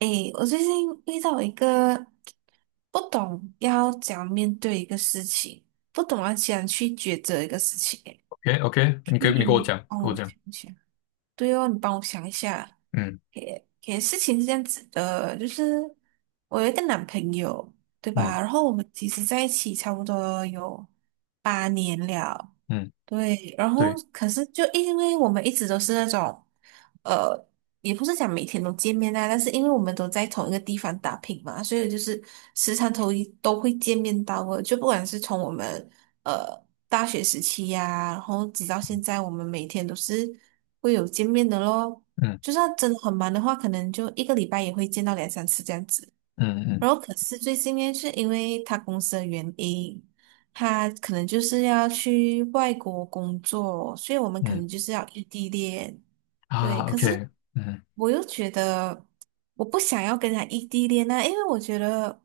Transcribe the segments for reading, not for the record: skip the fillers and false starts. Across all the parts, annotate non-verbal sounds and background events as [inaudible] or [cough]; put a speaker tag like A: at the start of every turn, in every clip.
A: 诶，我最近遇到一个不懂要怎样面对一个事情，不懂要怎样去抉择一个事情诶。
B: OK OK，
A: 你
B: 你跟我讲，
A: 帮
B: 跟我
A: 我
B: 讲，
A: 想一想，对哦，你帮我想一下。
B: 嗯
A: 诶，诶，事情是这样子的，就是我有一个男朋友，对
B: 嗯
A: 吧？然后我们其实在一起差不多有八年了。
B: 嗯，
A: 对，然后
B: 对，
A: 可是就因为我们一直都是那种，呃，也不是讲每天都见面啊，但是因为我们都在同一个地方打拼嘛，所以就是时常都会见面到的。就不管是从我们呃大学时期呀、然后直到现
B: 嗯
A: 在，我们每天都是会有见面的咯。
B: 嗯
A: 就算真的很忙的话，可能就一个礼拜也会见到两三次这样子。
B: 嗯嗯
A: 然后可是最近呢，是因为他公司的原因，他可能就是要去外国工作，所以我们可
B: 嗯，
A: 能就是要异地恋。对，
B: 啊
A: 可是
B: ，OK，嗯
A: 我又觉得我不想要跟他异地恋啊，因为我觉得，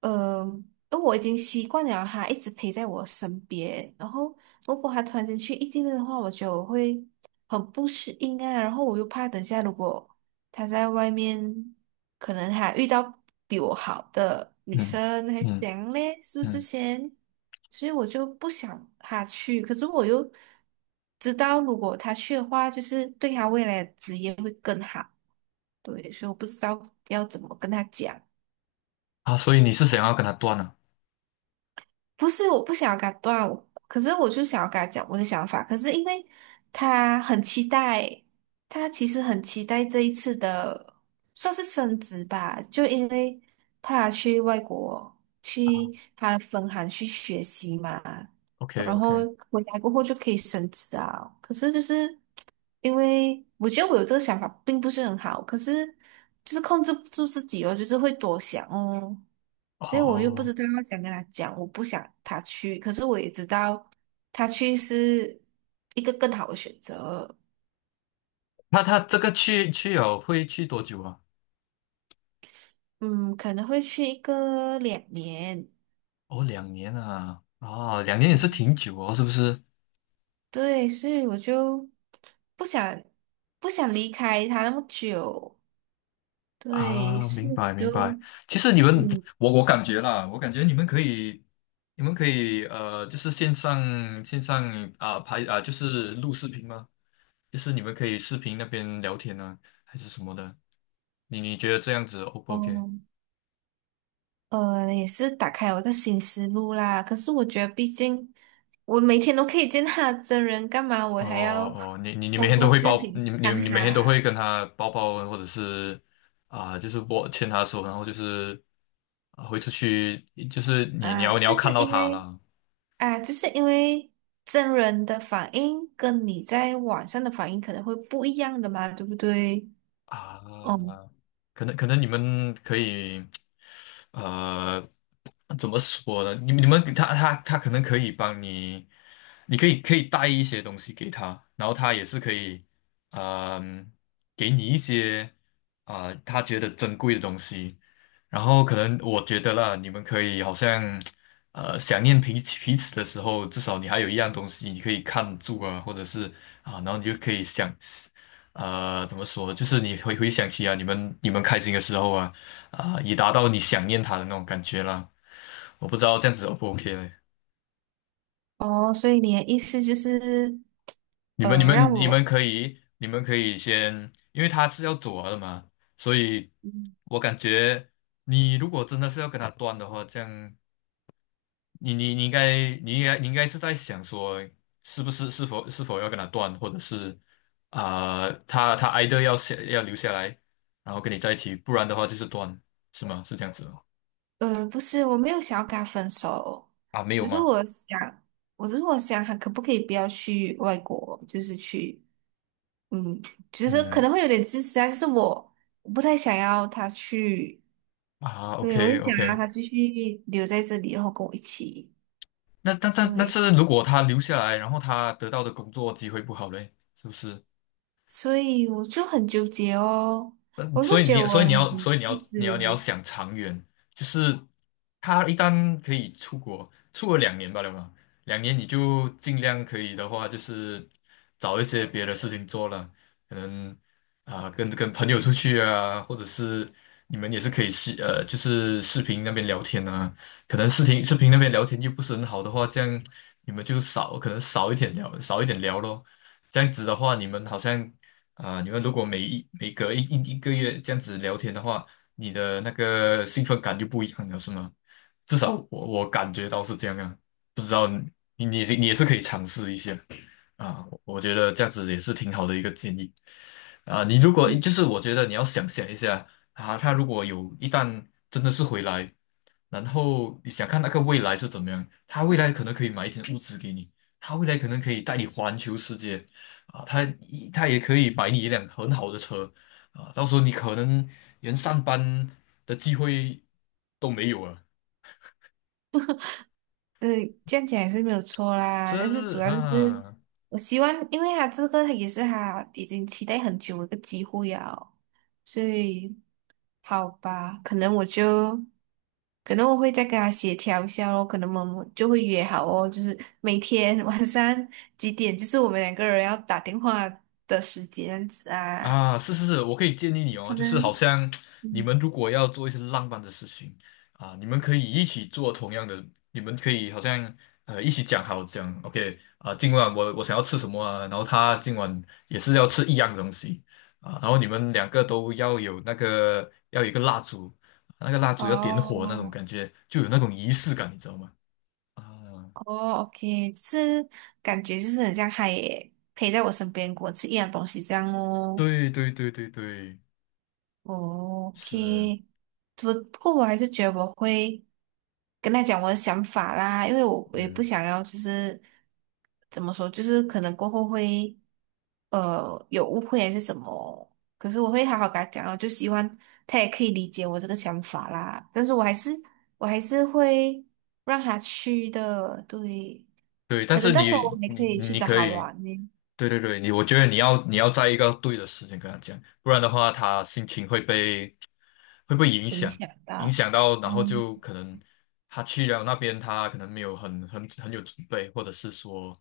A: 呃，因为我已经习惯了他一直陪在我身边，然后如果他突然间去异地恋的话，我觉得我会很不适应啊，然后我又怕等下如果他在外面可能还遇到比我好的女
B: 嗯
A: 生，还是
B: 嗯
A: 怎样嘞？是
B: 嗯
A: 不是
B: 嗯
A: 先？所以我就不想他去，可是我又知道，如果他去的话，就是对他未来的职业会更好。对，所以我不知道要怎么跟他讲。
B: 啊，所以你是想要跟他断了
A: 不是我不想要跟他断，可是我就想要跟他讲我的想法。可是因为他很期待，他其实很期待这一次的算是升职吧，就因为怕他去外国去他的分行去学习嘛，
B: ？OK
A: 然后
B: OK，
A: 回来过后就可以升职啊。可是就是因为我觉得我有这个想法并不是很好，可是就是控制不住自己哦，就是会多想哦。所以我又不
B: 哦，
A: 知道要想跟他讲，我不想他去，可是我也知道他去是一个更好的选择。
B: 那他这个去了会去多久啊？
A: 嗯，可能会去一个两年。
B: 哦，两年啊，啊，两年也是
A: 嗯，
B: 挺久哦，是不是？
A: 对，所以我就不想不想离开他那么久。对，
B: 啊，
A: 所
B: 明
A: 以我
B: 白明
A: 就
B: 白。其实你们，
A: 嗯
B: 我感觉啦，我感觉你们可以，你们可以就是线上啊、拍啊、就是录视频吗？就是你们可以视频那边聊天呢，还是什么的。你觉得这样子 O 不 OK？
A: 哦也是打开我个新思路啦。可是我觉得，毕竟我每天都可以见他真人，干嘛我
B: 哦
A: 还要
B: 哦，
A: 通过视
B: 你
A: 频
B: 你
A: 看
B: 你每天都
A: 他？
B: 会跟他抱抱，或者是啊、就是牵他的手，然后就是啊、会出去，就是你你
A: 啊，
B: 要你要看到他了。
A: 就是因为真人的反应跟你在网上的反应可能会不一样的嘛，对不对？哦
B: 啊，可能你们可以，呃，怎么说呢？你们给他可能可以帮你，你可以带一些东西给他，然后他也是可以，嗯、给你一些啊、他觉得珍贵的东西。然后可能我觉得啦，你们可以好像，想念彼此的时候，至少你还有一样东西你可以看住啊，或者是啊，然后你就可以想。怎么说？就是你回想起啊，你们开心的时候啊，啊、已达到你想念他的那种感觉了。我不知道这样子 O 不 OK 嘞？
A: 哦，所以你的意思就是，
B: 你们你
A: 让
B: 们你
A: 我，
B: 们可以先，因为他是要走了的嘛，所以
A: 嗯
B: 我感觉你如果真的是要跟他断的话，这样你应该是在想说，是不是是否是否要跟他断，或者是啊、他 e i 要下要留下来，然后跟你在一起，不然的话就是断，是吗？是这样子吗？
A: 不是，我没有想要跟他分手，
B: 啊，没有
A: 只是
B: 吗？
A: 我想，我只是我想，他可不可以不要去外国，就是去。嗯，就是可
B: 嗯
A: 能会有点自私啊，就是我不太想要他去。
B: 啊
A: 对，我就
B: ，OK
A: 想让
B: OK，
A: 他继续留在这里，然后跟我一起。
B: 那但但那
A: 对，
B: 是如果他留下来，然后他得到的工作机会不好嘞，是不是？
A: 所以我就很纠结哦，我会
B: 所以
A: 觉
B: 你，
A: 得我
B: 所以
A: 很
B: 你要，所以你要，
A: 自
B: 你要，你要
A: 私。
B: 想长远，就是他一旦可以出国，出国两年吧，对吧？两年你就尽量可以的话，就是找一些别的事情做了，可能啊、跟朋友出去啊，或者是你们也是可以就是视频那边聊天啊，可能视频那边聊天又不是很好的话，这样你们可能少一点聊，少一点聊咯。这样子的话，你们好像。啊，你们如果每隔一个月这样子聊天的话，你的那个兴奋感就不一样了，是吗？至少我感觉到是这样啊，不知道你也是可以尝试一下。啊，我觉得这样子也是挺好的一个建议啊。你如果
A: 嗯，
B: 就是我觉得你要想想一下啊，他如果一旦真的是回来，然后你想看那个未来是怎么样，他未来可能可以买一间物资给你，他未来可能可以带你环球世界啊，他也可以买你一辆很好的车啊，到时候你可能连上班的机会都没有了，
A: 呃这样讲也是没有错
B: 是
A: 啦。
B: 不
A: 但是主
B: 是
A: 要就是
B: 啊？
A: 我希望，因为他这个也是他已经期待很久的一个机会啊，所以好吧，可能我会再跟他协调一下咯，可能我们就会约好哦，就是每天 [laughs] 晚上几点，就是我们两个人要打电话的时间这样子啊，
B: 啊，是是是，我可以建议你哦，
A: 可
B: 就是好
A: 能。
B: 像你
A: 嗯。
B: 们如果要做一些浪漫的事情啊，你们可以一起做同样的，你们可以好像一起讲，OK 啊，今晚我想要吃什么啊，然后他今晚也是要吃一样的东西啊，然后你们两个都要有那个要有一个蜡烛，那个蜡烛要点火那种
A: 哦
B: 感觉，就有那种仪式感，你知道吗？啊，
A: 哦，OK，就是感觉就是很像他也陪在我身边，跟我吃一样东西这样哦。
B: 对对对对对，
A: 哦
B: 是，
A: OK，不过我还是觉得我会跟他讲我的想法啦，因为我我也不
B: 嗯。
A: 想要就是怎么说，就是可能过后会有误会还是什么，可是我会好好跟他讲哦，就希望他也可以理解我这个想法啦。但是我还是会让他去的。对，
B: 对，但
A: 可能
B: 是
A: 到时候我
B: 你
A: 们也
B: 你
A: 可以去
B: 你
A: 找
B: 可
A: 他
B: 以，
A: 玩呢，
B: 对对对，我觉得你要在一个对的时间跟他讲，不然的话他心情会被影
A: 影
B: 响，
A: 响
B: 影
A: 到，
B: 响到，然后
A: 哦
B: 就可能他去了那边，他可能没有很有准备，或者是说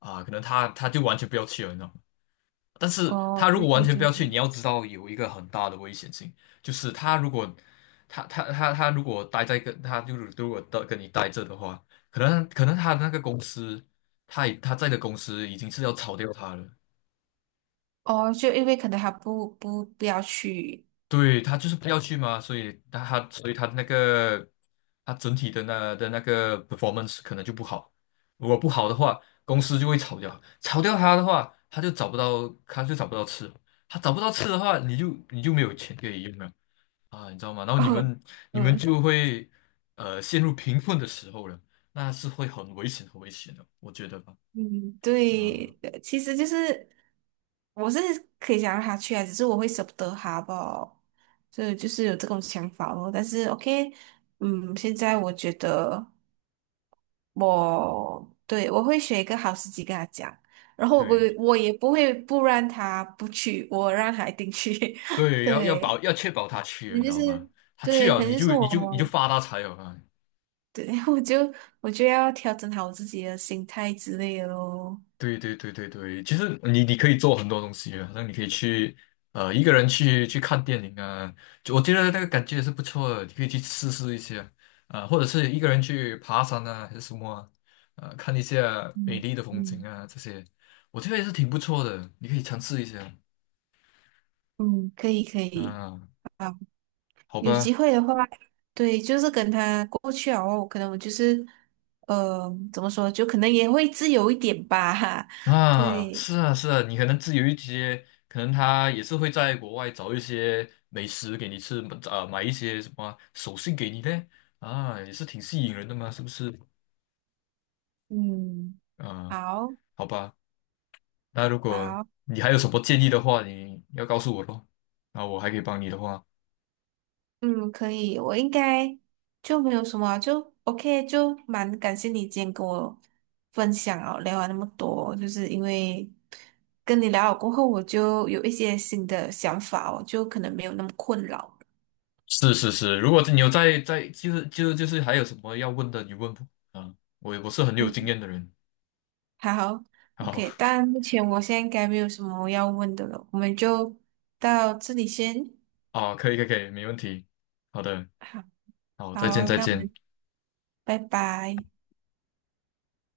B: 啊、可能他就完全不要去了，你知道吗？但是
A: 哦，
B: 他如
A: 对
B: 果完
A: 对
B: 全不
A: 对。
B: 要去，你要知道有一个很大的危险性，就是他如果他他他他如果待在跟他就是如果到跟你待着的话，可能他那个公司，他在的公司已经是要炒掉他了，
A: 哦，就因为可能他不要去。
B: 对他就是不要去嘛，所以他整体的那个 performance 可能就不好，如果不好的话，公司就会炒掉，炒掉他的话，他就找不到吃。他找不到吃的话，你就没有钱可以用了。啊，你知道吗？然后你
A: [laughs]
B: 们你们
A: 嗯
B: 就会陷入贫困的时候了，那是会很危险很危险的，我觉得吧。
A: 嗯，
B: 啊、
A: 对，其实就是我是可以想让他去啊，只是我会舍不得他吧，所以就是有这种想法咯。但是 OK。嗯，现在我觉得我会选一个好时机跟他讲，然后我不
B: 对
A: 我也不会不让他不去，我让他一定去。[laughs]
B: 对，
A: 对，
B: 要确保他去，
A: 可
B: 你
A: 能
B: 知
A: 就
B: 道吗？
A: 是
B: 他去
A: 对，可
B: 了，
A: 能就是
B: 你就
A: 我。
B: 发大财了啊！
A: 对，[laughs] 我就要调整好我自己的心态之类的咯。
B: 对对对对对，其实你可以做很多东西啊，好像你可以去一个人去看电影啊，就我觉得那个感觉也是不错的，你可以去试试一下啊、或者是一个人去爬山啊，还是什么啊，看一下美
A: 嗯
B: 丽的风景
A: 嗯
B: 啊这些，我觉得也是挺不错的，你可以尝试一下
A: 嗯，可以可以，
B: 啊，
A: 好，
B: 好
A: 有机
B: 吧。
A: 会的话，对，就是跟他过去哦，可能我就是，怎么说，就可能也会自由一点吧，[laughs] 哈，
B: 啊，
A: 对，
B: 是啊，是啊，你可能自由一些，可能他也是会在国外找一些美食给你吃，啊、买一些什么手信给你呢？啊，也是挺吸引人的嘛，是不是？
A: 嗯，
B: 啊，
A: 好，
B: 好吧，那如果
A: 好。
B: 你还有什么建议的话，你要告诉我咯，那我还可以帮你的话，
A: 嗯，可以，我应该就没有什么啊就 OK，就蛮感谢你今天跟我分享哦，聊完那么多，就是因为跟你聊了过后，我就有一些新的想法哦，就可能没有那么困扰了。
B: 是是是，如果你有在，就是还有什么要问的，你问我啊，我是很有经
A: 嗯，
B: 验的人，
A: 好
B: 好
A: ，OK，
B: [laughs]
A: 但目前我现在应该没有什么要问的了，我们就到这里先。
B: 啊，可以可以可以，没问题，好的，
A: 好，
B: 好，再见
A: 好哦，
B: 再
A: 那我
B: 见。
A: 们拜拜。